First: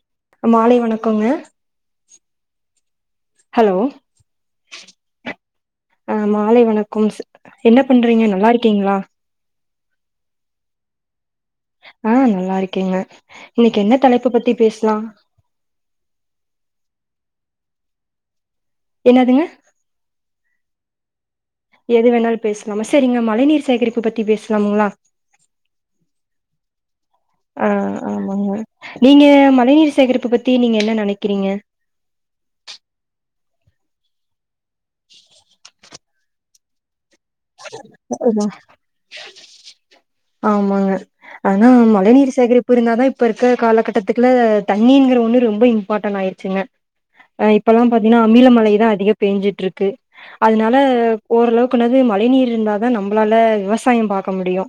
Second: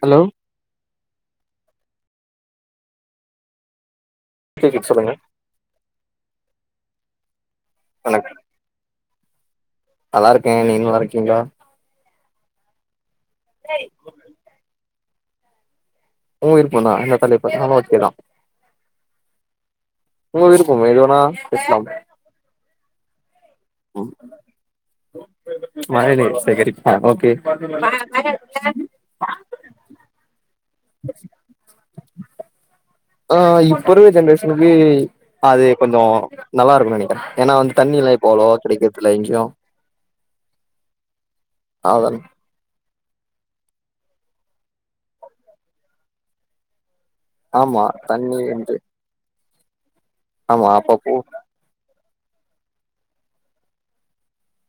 Hello மாலை வணக்கோங்க hello கேக்குது சொல்லுங்க ஆ மாலை வணக்கம்ஸ் என்ன பண்றீங்க நல்லா இருக்கீங்ளா நல்லாருக்கே நீங்க நல்லா இருக்கீங்ளா ஆ நல்லா இருக்கேங்க இன்னைக்கி என்ன தலைப்பு பத்தி பேச்லா உங்க விருப்போதா எந்த தலைப்பு எதுவாருந்தாலு ஓகேதா என்னாதுங்க உங்க விருப்பம் எது வேணா பேசலாம் எது வேணாலு பேச்லாமா சேரிங்க மழை நீர் சேகரிப்பு பத்தி பேசலாமுங்ளா மழை நீர் சேகரிப்பா ஓகே ஆ ஆமாங்க நீங்க மழை நீர் சேகரிப்பு பத்தி நீங்க என்ன நெனைக்கிறீங்க ஆ இப்ப இருக்ற ஜென்ரேஷனுக்கு அது கொஞ்சோ நல்லா இருக்குனு நெனைக்கிறே ஏனா வந்து தண்ணி எல்லா இப்போலோ அவ்ளோவா கெடைக்றது இல்ல எங்கையு ஆமாங்க ஆனா மழை அத நீர் சேகரிப் பு இருந்தாதா இப்ப இருக்க காலகட்டத்துக்ல தண்ணிங்ற ஒன்னு ரொம்ப இம்ப்பார்டன் ஆயிடுச்சுங்க ஆ இப்பெல்லா ஆமா பாத்திங்ன்னா தண்ணி அமில வந்து மழைதா அதிக பேஞ்சிட்ருக்கு ஆமா அதனால அப்பப்போ ஓரளவுக்குனாது மழ மழை நீர் இருந்ததா நம்ளால விவசாயோ பாக்க முடியு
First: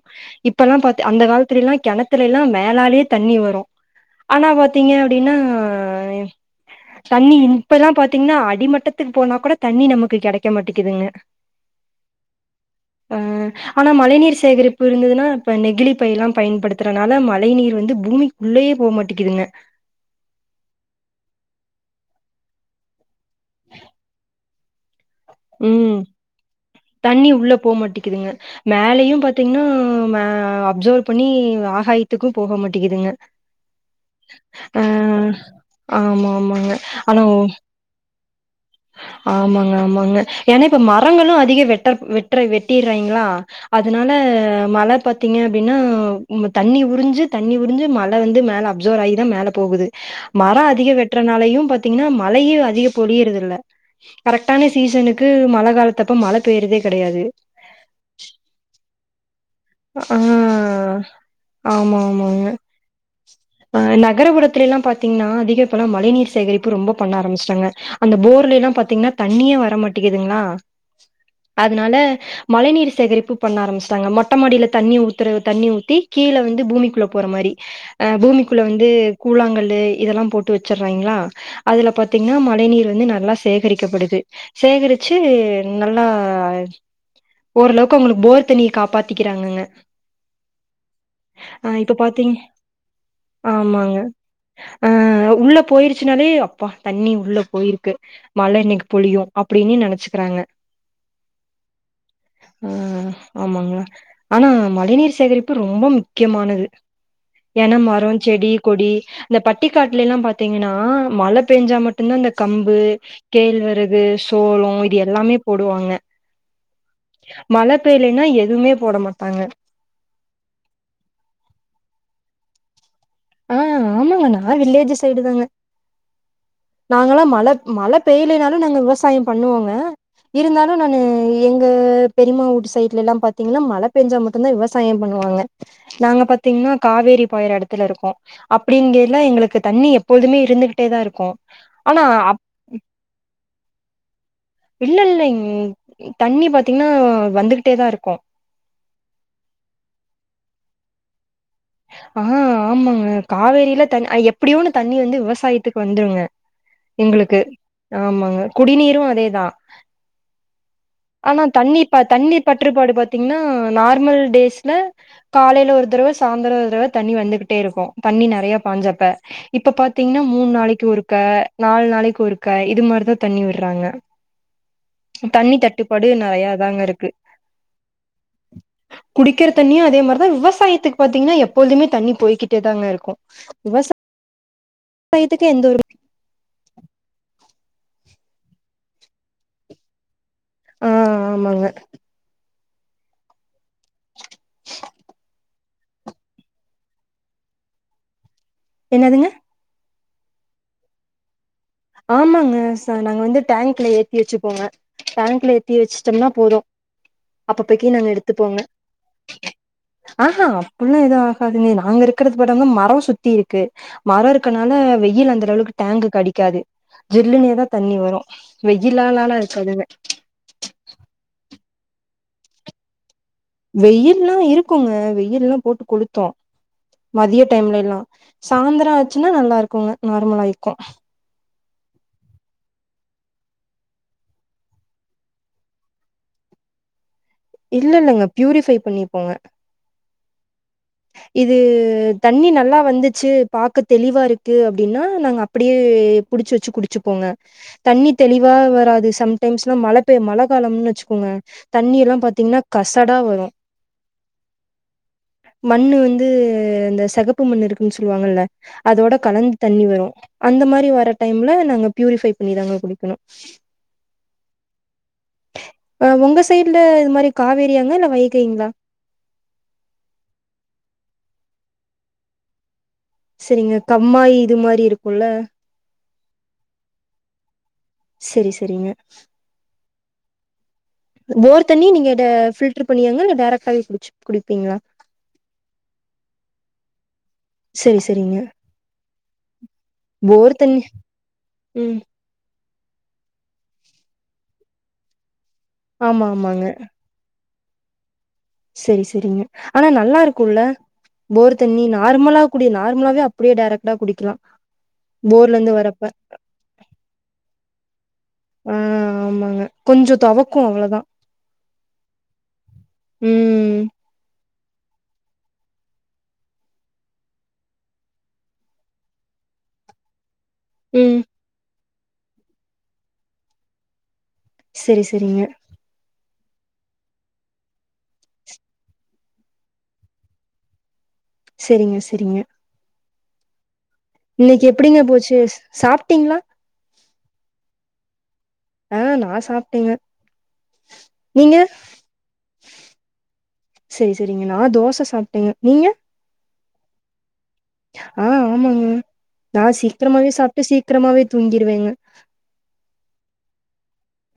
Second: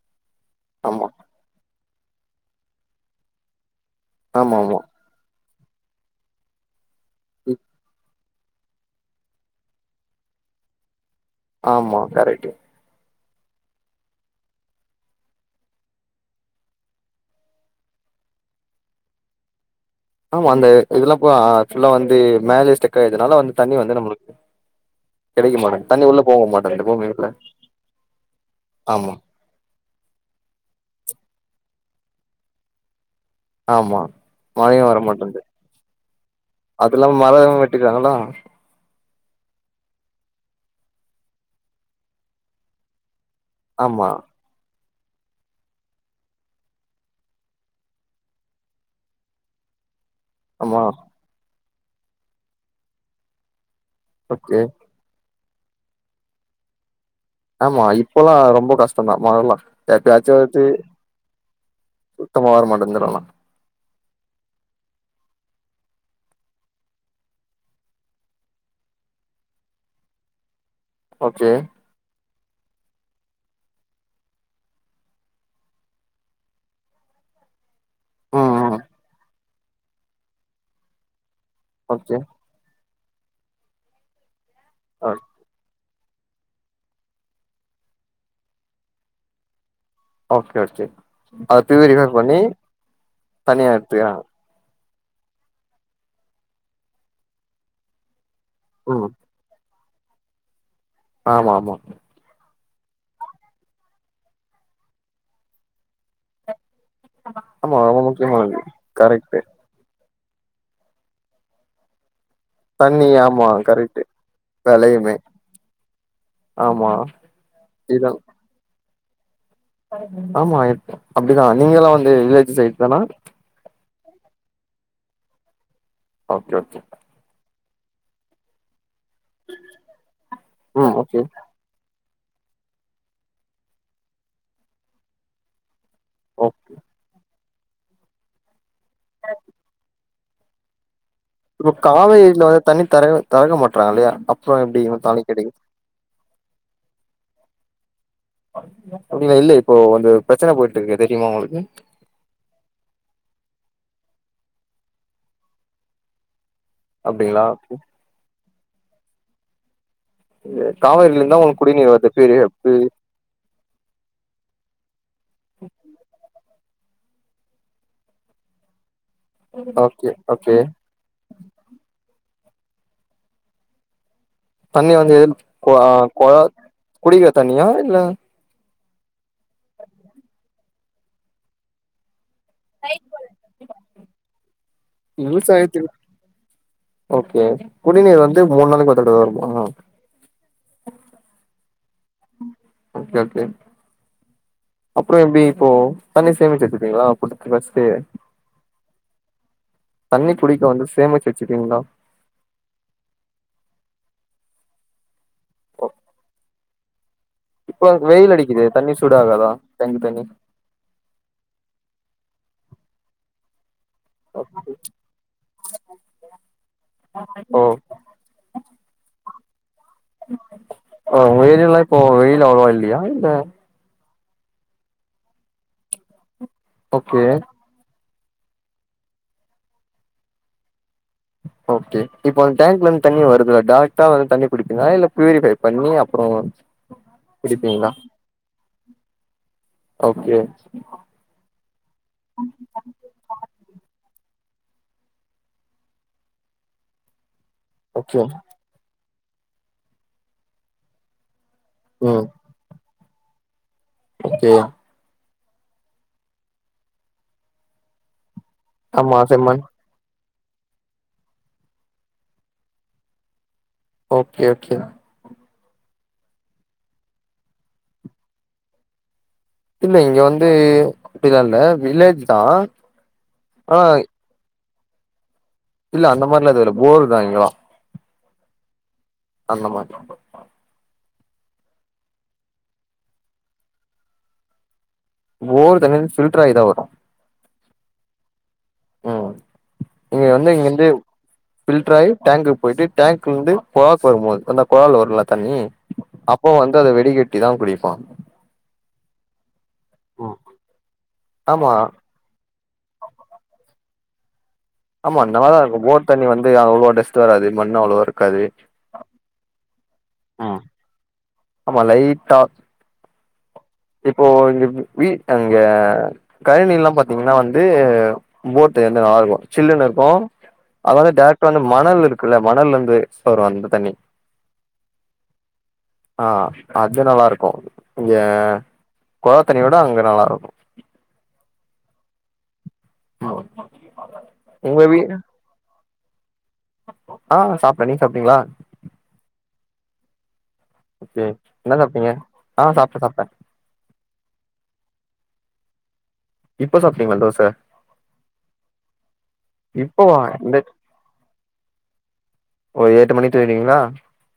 இப்பெல்லா பாத்து ஆமா அந்த காலத் திலல்லா கெணத்துலல்லாலா மேலாலியே தண்ணி வரு ஆனா ஆமா ஆமா பாத்திங்க அப்டின்னா [unintelligible] தண்ணி இப்பெல்லா பாத் பாத்திங்ன்னா அடிமட்டத்துக்கு போனா கூட தண்ணி நமக்கு கெடைக்க மாட்டேக்குதுங்க ஆமா கரெட்டு ப ஆனா மழை நீீர் சேகரிப்பு இருந்துதுன்னா இப்ப நெகிழிப்பைலா பயன்படுத்துறனால மழை நீர் வந்து பூமிக் குள்ளெயே போ மாட்டக்கிதுங்க ஆமா அந்த இதெல்லா போகா ஆ ஃபுல்லா வந்து மேலே ஸ்டெக் ஆயிறதுனால வந்து தண்ணி வந்து நம்மளுக்கு கெடைக்க மாட்டேங்குது ம் தண்ணி உள்ள போக மாட்டேங்குது தண்ணி பூமிக்குள்ள உள்ள போ மாட்டக்கிதுங்க ஆமா மேலையு பாத் தீங்னா ம அப்சர்வ் பண்ணி ஆகாயத்துக்கூ போக மாட்டக்கிதுங்க ஆமா மழையு வரமாட்டந்து ஆமா ஆமாங்க அது இல்லாம ஆனா ஒ மலவு வெட்டிக்காங்களா ஆமாங்க ஆமாங்க ஏனா இப்ப மரங்களு அதிக வெட்டர் வெட்ற வெட்டிறாய்ங்களா அதுனால ஆமா மழ பாத் தீங்க அப்டின்னா ம் தண்ணி உறிஞ்சு தண்ணி உறிஞ்சு மழ வந்து மேல அப்சோர் ஆகிதா மேல போகுது மரொ ஆமா அதிக வெட்டுறனாலயு பாத்தீங்னா மழையு அதிக பொழியறதில்ல ஓகே கரெக்டான சீசனு க்கு மழ காலத்தப்ப மழ பேய்றதே கெடையாது ஆமா இப்பல்லா ரொம்ப கஷ்டந்தா மழலா ஆ எப்பயாச்சு வருது சுத்தமா வரமாட்டன்து இந்தடலா அ நகரபுரத்துலல்லா பாத்தீங்னா அதிக இப்பல்லா மழை நீர் சேகரிப்பு ரொம்ப பண்ண ஆரமிச்சுட்டாங்க அந்த போர்லெலா பாத்தீங்ன்னா தண்ணியே வர மாட்டேக்கிதுங்ளா ஓகே அதுனால மழை நீர் சேகரிப்பு பண்ண ஆரமிச்சுட்டாங்க மொட் டமாடில தண்ணி ஊத்துற தண்ணி ஊத்தி கீழ வந்து பூமிக்குள்ள போற மாரி அ ம் பூமிக்குள்ள ம் வந்து கூழாங்கல்லு இதெல்லா போட்டு வச்சிர்றாங்களா அதுல ஓகே பாத்தீங்னா மழை நீர் வந்து நல்லா சேகரிக்கப்படுது அ சேகரிச்சு நல்லா ஓரளவுக்கு ஒங்களுக்கு போர் தண்ணிய காப்பாத்திக்கிறாங்கங்க ஓக்கேச்சு அத ஆ இப்ப பீயூரிஃபைர் பாத்தீங் பண்ணி தனியா ஆமாங்க எடுத்துகாங்க ஆ உள்ள போயிருச்சுனாலே அப்பா தண்ணி உள்ள போயிருக்கு மழ இன்னைக்கு ம் பொழியு அப்டின்னு நெனச்சுகிறாங்க ஆமா ஆமா ஆ ஆமாங்க ஆனா மழைநீர் சேகரிப்பு ரொம்ப முக்யமானது ஆமா ஏனா ரொம்ப மரோ செடி முக்கியமானது கொடி இந்த கரெக்ட்டு பட் டிக்காட்லலா பாத்தீங்கன்னா மழ பேஞ்சா மட் டுந்தா இந்த கம்பு தண்ணி ஆமா கரெக்ட்டு கேழ்வரகு சோளோ இது வெலையுமே எல்லாமே போடுவாங்க ஆமா மழ இதா பேய்லேன்னா எதுமே போட மாட்டாங்க ஆமா எ அப்டிதா நீங்கல்லா வந்து வில்லேஜ் சைட் தானா ஆ ஆமாங்க நா வில்லேஜு சைடு தாங்க ஓக்கே ஒக்கே நாங்கலா மழப் மழ பெய்யலேனாலு நாங்க விவசாயம் பண்ணுவோங்க இருந்தாலு ம் நானு ஓகே எங் க பெரியம்மா வூட்டு சைட்லலா பாத்தீங்கனா மழ பெஞ்சா மட்டுந்தா விவசாயம் பண்ணுவாங்க நாங்க ஓ பாத்தீங்ன்னா காவேரி பாய்ற எடத்துல இருக்கோ அப்டிங்கைல எங்களுக்கு தண்ணி எப் போதுமே இருந்துகிட்டேதா இருக்கூ இப்ப காவேரினாலே தண்ணி தெற தெறக்க மாட்றாங்லே அப் இல்லல்ல இங் தண்ணி பாத்தீங்ன்னா வந்துகிட்டேதா இருக்கூ அப்டிங்களா இல்லே இப்போ வந்து பிரெச்சன போயிட்டுருக்கே தெரியுமா உங்களுக்கு ஆ ஆமாங்க காவேரியில தண் அ எப்புடியோனு தண்ணி வந்து விவசாயத்துக்கு வந்துருங்க எங்களுக்கு அப்டிங்களா ஆமாங்க குடிநீரூ அதேதா ம் காவேரி ஆனா தண்ணி ப தண்ணிர் பட்றுப்பாடு பாத்தீங்னா நார்மல் டேஸ்ல காலைல ஒரு தரவ சாந்திர ஒரு தரவ தண்ணி வந்துகிட்டே இருக்கு தண்ணி நெறைய பாஞ்சப்ப இப்ப ஓகே பாத்தீங்னா மூண் ஓகே நாளக்கி ஒருக்க நால் நாளக்கி ஒருக்க இது மாரிதா தண்ணி விர்றாங்க தண்ணி வந்து கொ ஆ கொழா நெறையா தாங்க இருக்கு குடிக்கிற தண்ணியா இல்ல குடிக்கிற தண்ணியு அதே மாரீதா விவசாயத்துக் பாத்தீங்னா எப்பொழ்துமே தண்ணி போய்கிட் டுதாங்க இருக்கு விவசா விவசாயத்துகு ஓகே குடிநீர் வந்து மூண் நாளக்கி ஒ தடவ வருமா ஆ ஆமாங்க ஒகே ஒகே அப்றொ எப்டி ஓ தண்ணி சேமிச்சு வச்சிப்பீங்ளா [unintelligible] என்னதுங்க தண்ணி குடிக்க வந்து சேமிச்சு வச்சுப்பீங்ளா? ஆமாங்க ச நாங்க வந்து டேங்க்ல ஏத்தி வச்சுப்போங்க டேங்க்ல ஏத்தி வச்சுட்டம்னா போது அப்பப்பக்கி இப்போ நாங்க வெயில் எடுத்துப்போங்க அடிக்குது தண்ணி சூடாகாதா டேங்க் தண்ணி அ ஹா அ ப்புல்லா எது ஆகாதுங்க நாங்க இருக்கறது பாட்டங்னா மரொ சுத்தி இருக்கு மரொ இருக்கனால வெயில் அந்த லெவலுக்கு டேங்குகு அடிக்காது ஓ ஜில்லுனேதா தண்ணி வரு வெயிலாலாலா இருக்காதுங்க ஓ ஒங்க ஏரியால்லா இப்போ வெயில் அவ்ளவா இல்லியா இல்ல வெயில்லா இருக்குங்க வெயில்லா போட்டு கொளுத்தூ ஓகே மதிய டைம்லயல்லா சாந்திர ஆச்சுன்னா நல்லா இருக்குங்க நார்மலாயிக்கு ஓகே இப்ப அந் டேங்க்லந்து தண்ணி வருதுல்ல டாரக்ட்டா வந்து தண்ணி புடிப்பிங்ளா இல்ல பியூரிஃபை பண்ணி அப்றோ இல்லெல்லங்க பியூரிஃபை பண்ணிப்போங்க ஓகே இது தண்ணி நல்லா வந்துச்சு பாக்க தெளிவா இருக்கு அப்டின்னா நாங்க அப்புடியே புடுச்சு வச்சு குடிச்சுப்போங்க தண்ணி ஓகே தெளிவா வராது சம்டைம்ஸ்லா மழ பெ மழ காலம்னு வச்சுக்கோங்க தண்ணி எல்லா ம் பாத்தீங்னா கசடா வரு ஓகே மண்ணு வந்து அந்த செகப்பு மண் இருக்குன் சொல்வாங்கல்ல ஆமா அதோட கலந்து செம்மண் தண்ணி வரு அந்த மாரி வர டைம்ல நாங்க பியூரிஃபை பண்ணிதாங்க குடிக்கனு ஓகே ஓகே அ ஒங்க சைட்ல இது மாரி காவேரியாங்க இல்ல வைகைங்ளா இல்ல இங்க வந்து அப்டிலா இல்ல வில்லேஜ் தா செரிங்க ஆனா கம்மாய் இது மாரி இருக்குல்ல இல்ல அந்த மார்லா எதுவுல்ல போர்தா இங்கலா செரி செரிங்க அந்த மாரி போர் தண்ணி நீங்க டே ஃபில்ட்ரு பண்ணியாங்க இல்ல டேரக்டாவே குடிச்சு குடிப்பீங்களா? போர் தண்ணி வந்து ஃபில்ட்ராயி தா வரு செரி செரிங்க ம் இங்க வந்து போர் தண்ணி இங்கெந்து ம் ஃபில்ட்ராயி டேங்க்குக் போயிட்டு டேங்க்லெந்து பொழாக்கு வரும்மோது அந்த கொழால வருல்ல தண்ணி ஆமா அப்போ ஆமாங்க வந்து அத வெடிகட்டி தா குடிப்பா செரி செரிங்க ஆனா நல்லா இருக்குல்ல போர் ஆமா தண்ணி நா நார்மலா குடி நார்மலாவே அப்டியே டேரக்டா குடிக்கலா ஆமா போர்ல நல்லாதா இருந்து இருக்கு வரப்ப போர் தண்ணி வந்து அவ்ளோ டஸ்ட் வராது மண்ணு அவ்ளவா இருக்காது ஆ ஆமாங்க கொஞ்சொ தொவக்கு அவ்ளதா ஆமா லைட்டா ம் இப்போ இங்க வீ அங்க களனி எல்லா பாத்தீங்கன்னா வந்து போர்த் தண்ணி நல்லா இருக்கு சில்லுன்னு இருக்கு அது வந்து ம் டேரக்ட்டா வந்து மணல் இருக்குல்ல மணல் இருந்து வரு அந்த தண்ணி செரி செரிங்க ஆ அது நல்லா இருக்கு இங்க கொழா தண்ணிய விட அங்க நல்லா இருக்கு செரிங்க செரிங்க இன்னக்கி உங்க வீ எப்டிங்க போச்சி சாப்ட்டீங்களா ஆ சாப்டே நீங்க சாப்ட்டீங்களா ஆ நா சாப்ட்டேங்க ஓகே நீங்க என்ன பண்றீங்க ஆ சாப்ட்டே சாப்ட்டே செரி செரிங்க நா தோச சாப்ட்டேங்க நீங்க இப்ப சாப்ட்டீங்களா தோச ஆ ஆமாங்க நா இப்பவா சீக்கிரமாவே இந்த சாப்ட்டு சீக்கிரமாவே தூங்கிருவேங்க ஒரு எட்டு மணிக்கி தூங்கிடுவீங்களா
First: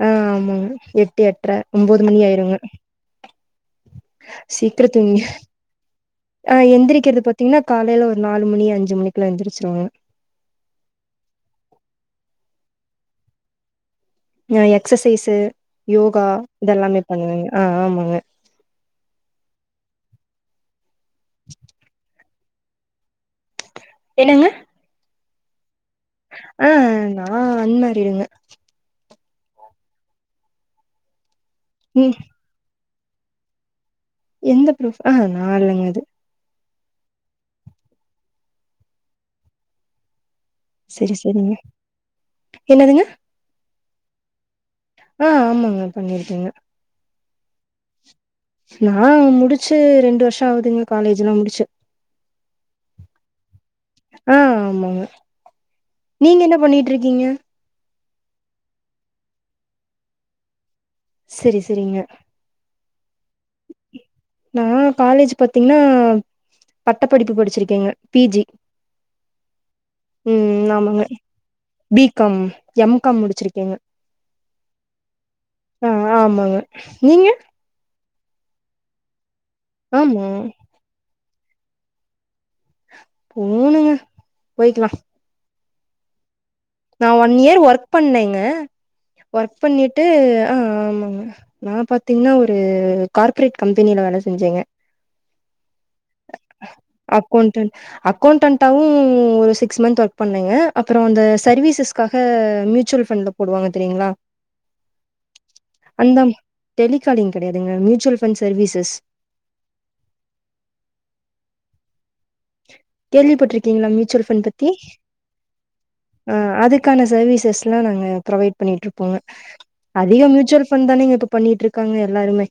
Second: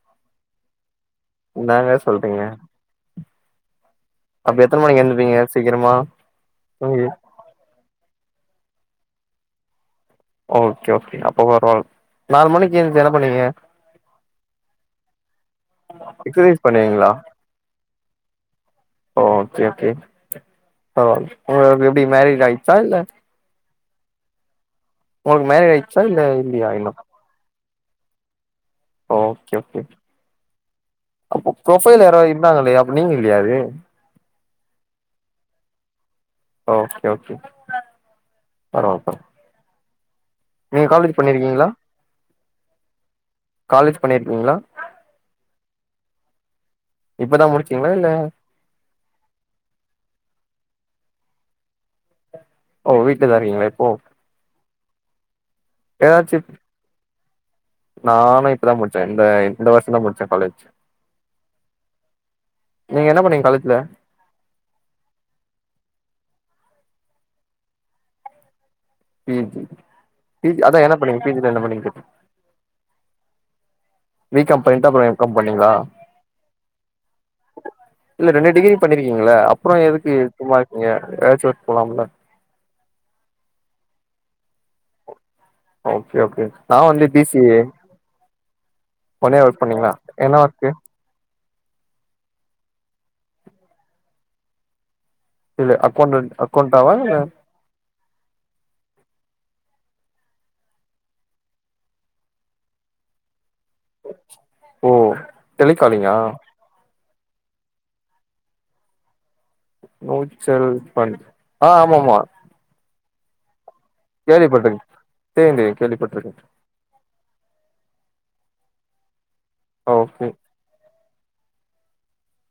ஆ ஆமாங்க எட்டு எட்ரை ஒம்போது மணி சொல்றீங்க ஆயிருங்க அப்ப எத்தன சீக்கரோ மணிக்கு தூங்கி எந்துப்பீங்க சீக்கிரமா ஆ தூங்கி எந்திரிக்கிறது பாத் தீங்கன்னா காலேல ஒரு நாலு மணி அஞ்சி மணிக்குல்லா எந்ச்சிருவேங்க ஓகே ஓகே அப்ப பரவால்லா நாலு மணிக்கி எந்திச்சி என்ன பண்ணுவீங்க நா எக்சசைஸ்ஸு யோகா எக்சசைஸ் இதெல்லாமே பண்ணுவேங்க ஆ ஆமாங்க ஓ ஓகே ஓகே பரவால்ல உங்களுக்கு எப்டி மேரேஜ் ஆயிர்ச்சா இல்ல என்னங்க உங்களுக்கு மேரேஜ் ஆயிர்ச்சா இல்ல இல்லியா ஆ இன்னு நா அன் மேரிட்டுங்க ஓகே ஓகே அப்ப ப்ரொபைல் ம் யாரோ இருந்தாங்களே அப்ப நீங்க இல்லையா அது எந்த ப்ரொஃப் ஆ நா இல்லங்க அது ஓகே ஓகே பரவால்ல பர நீங்க காலேஜ் செரி செரிங்க பண்ணிருக்கீங்களா என்னதுங்க காலேஜ் பண்ணிருக்கீங்களா ஆ ஆமாங்க பண்ணிருக்கேங்க இப்பதா முடிச்சீங்களா இல்ல நா முடிச்சி ரெண்டு வருஷோ ஆகுதுங்க காலேஜ்லா முடிச்சி ஓ வீட்டுலதா இருக்கீங்களா இப்போ ஆ ஆமாங்க ஏதாச்சு நீங்க என்ன பண்ணிட்டு இருக்கீங்க நானு இப்பதா முடிச்சே இந்த இந்த வருஷந்தா முடிச்சே காலேஜ் செரி செரிங்க நீங்க என்ன பண்ணீங்க காலேஜ்ல நா காலேஜ் பாத்திங்னா பட்ட படிப்பு படிச்சிருக்கேங்க பிஜி ம் பிஜி அதா என்ன பண்ணீங்க பிஜில என்ன பண்ணிங்க கேட்ட கம் எம் கம் முடிச்சிருக்கேங்க பி காம் பண்ணிட்டு அப்புறம் எம் காம் பண்ணீங்களா ஆ ஆமாங்க நீங்க இல்ல ரெண்டு டிகிரி பண்ணிருக்கிங்கள அப்றோ எதுக்கு ஆமா சும்மா இருக்கீங்க ஏதாச்சு ஒர்க் போலாம்ல போணுங்க போய்க்லா ஓகே ஓகே நான் வந்து நா பி ஒன் சி இயர் ஏ ஒர்க் பண்ணேங்க ஒன் இயர் ஒர்க் பண்ணீங்களா பண்ணிட்டு என்ன ஆ ஒர்க்கு ஆமாங்க நா பாத்திங்ன்னா ஒரு கார்ப்ரேட் கம்பெனியில வேல செஞ்சேங்க இல்ல அக்கவுண்டென்ட் அக்கவுண்டாவா ம் அக்கவுண்டென்ட்டாவு ஒரு சிக்ஸ் மன்த் ஒர்க் பண்ணேங்க அப்பறோ இந்த சர்வீசஸ்காக மியூச்சுவல் ஃபண்ட்ல போடுவாங்க தெரியுங்களா ஓ டெலிகாலிங்கா அந்த டெலிகாலிங் கடையாதுங்க மியூச்சுவல்ஃபண்ஸ் சர்வீசஸ் நூச்சல் ஃபண் ஆ ஆமா ஆமா கேள்விப்பட்டிருக்கிங்களா மியூச்சுவல் ஃபண்ட் பத்தி கேள்விப்பட்டிருக்கேன் தெரியும் தெரியும் அ கேள்விப்பட்டிருக்கேன் அதுக் க்கான சர்வீசஸ்லா நாங்க ப்ரெவைட் பண்ணிட்ருப்போங்க ஓகே அதிகம் மியூச்சுவல் ஃபண்ட் தானங்க பண்ணிட்ருக்காங்க எல்லாருமே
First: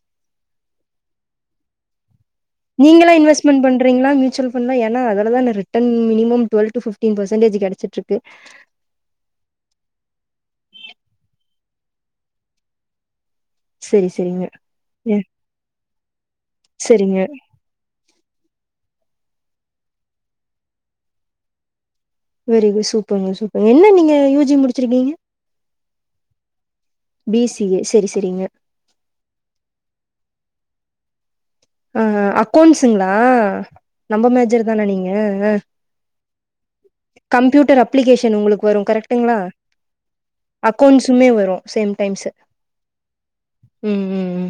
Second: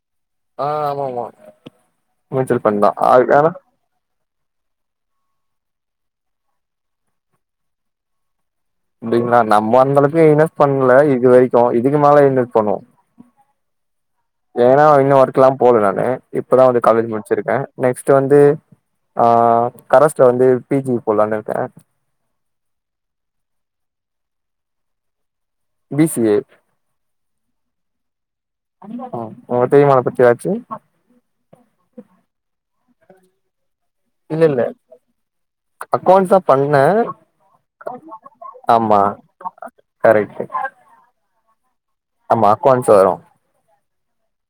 ஆ ஆமா ஆமா மியூச்சுவல் ஃபண்ட் தா அதுக் ஆனா ரிங்ளா மியூச்சுவல்னா ஏனா அதுல தான return minimum twelve to fifteen percentage கேச்சட்ருக்கு அப்டிங்களா நம்ம அந்தளவுக்கு இன்வெஸ் பண்ல இது வரைக்கு இதுகு மேல இன்வெஸ் பண்ணுவோ சரி சரிங்க நேரா இன்னு ஒர்க்ல்லா போல நானு இப்பதா வந்து காலேஜ் செரிங்க முடிச்சிருக்க நெக்ஸ்ட்டு வந்து ஆ கரஸ்ல வந்து பிஜி போட்லான்னு இருக்க வெரி குட் சூப்பருங்க சூப்பருங்க என்ன நீங்க யூ ஜி முடிச்சிருக்கிங்க B C A B C A செரி செரிங்க ஆ உங்க தெரிமா அத பத்தி ஏதாச்சு ஆ அக்கௌண்ட்ஸிங்ளா நம்ப இல்ல இல்ல மேஜர் தான நீங்க அக்கௌண்ட்ஸ் தா பண்ண கம்ப்யூட்டர் அப்ளிகேஷன் உங்களுக்கு ஆமா கரெட்டு கோண்ட்ஸ்சுமே வரு சேம் டைம்சு வரு ம் ம் ம்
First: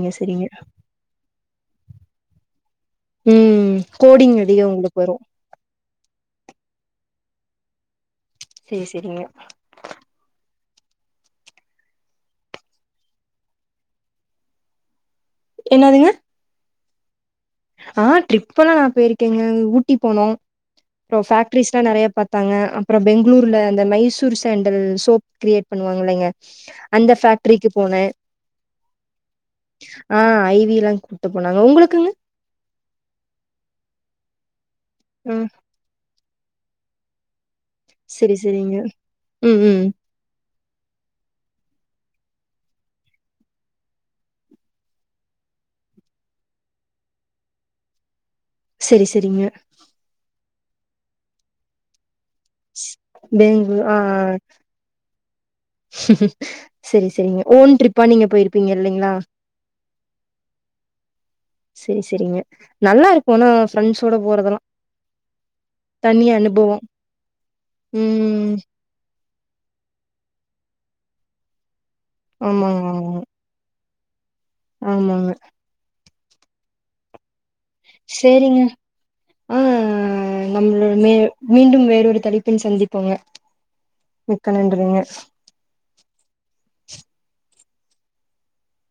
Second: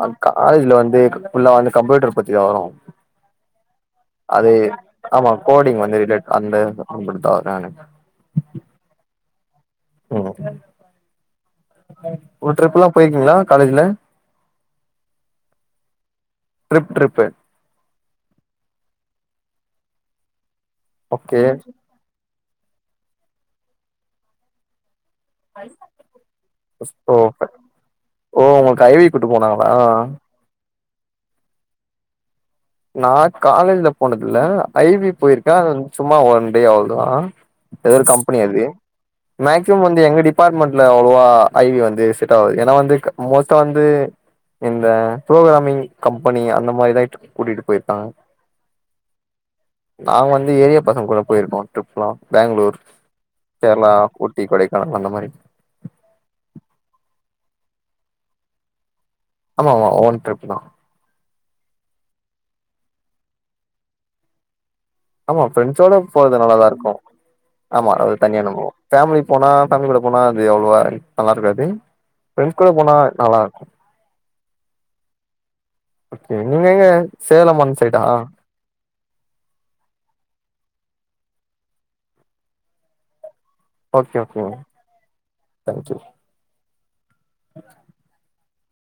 ஆ செரிங்க காலேஜ்ல வந்து ஃபுல்லாவே கம்ப்யூட்டர் பத்தி தா வரு ம் கோடிங் அது அதிக உங்களுக்கு வரு ஆமா கோடிங் வந்து ரிலேட் அந்த அப்டி தா வரு எனக் சே சேரிங்க ம் ட்ரிப்லா போயிருக்கிங்ளா காலேஜ்ல என்னாதுங்க ட்ரிப் ட்ரிப்பு ஆ ட்ரிப்பலா நா போய்ருகேங்க ஊட்டி போனோ அப்றோ ஓகே ஃபேக்ட்ரிஸ்லா நெறைய பாத் தங்க அப்றோ பெங்ளூர்ல அந்த மைசூர் சேண்டல் சோப் க்ரியேட் பண்ணுவாங்லைங்க அந்த ஓ ஃபேக்ட்ரிக்கு போனே ஓ ஒங்கள்கு ஐ வி கூட்டு போனாங்களா ஆ ஐ வி லா கூப்ட்டு போனாங்க உங்களுக்குங்க நா காலேஜ்ஜில போனதுல்ல ஐ வி ஆ போய்ருக்க அது வந் சும்மா ஒன் டே அவ்ள்தா ஏதோ ஒரு செரி கம்பெனி அது செரிங்க ம் மேக்சிம ம் வந்து எங்க டிப் பாட்மண்ட்ல அவ்ளோவா ஐ வி வந்து செட் ஆவாது ஏனா வந்து க மோஸ்ட்டா வந்து இந்த புரோகிராமிங் கம்பெனி அந்த மாரி ஏதாச்சு கூட்டிட்டு போயிருபாங்க சேரி சேரிங்க நாங்க வந்து ஏரியா பசங்க கூட போயிருப்போ ட்ரிப்லா பேங்ளூர் பெங்களூர் கேரளா ஊட்டி கொடைக்கானல் அந்த மாரி சரி சரிங்க ஓன் ட்ரிப்பா நீங்க போயிருப்பீங்க இல்லைங்ளா ஆமா ஆமா ஒன் ட்ரிப் தா சேரி சேரிங்க நல்லாருக்கு ஆனா ஃப்ரெண்ட்ஸோட போறதெல்லா ஆமா ஃப்ரெண்ட்ஸோட தனி போறது நல்லாதா அனுபவோ இருக்கு ஆமா அது ஒரு தனி ம் அனுபவோ ஃபேமிலி போனா ஃபேமிலி கூட போனா அது அவ்ளோவா நல்லா இருக்காது ஃப்ரெண்ட்ஸ் கூட ஆமாங்க போனா ஆமாங்க நல்லாருக்கு ஆமாங்க ஓகே நீங்க எங்க சேலம் பண் சேரிங்க அ நம்ள மே மீண்டும் வேறொரு தலைப்பில் சந்திப்போங்க ஓகே ஓகே மிக்க நன்றிங்க தேங்க் யூ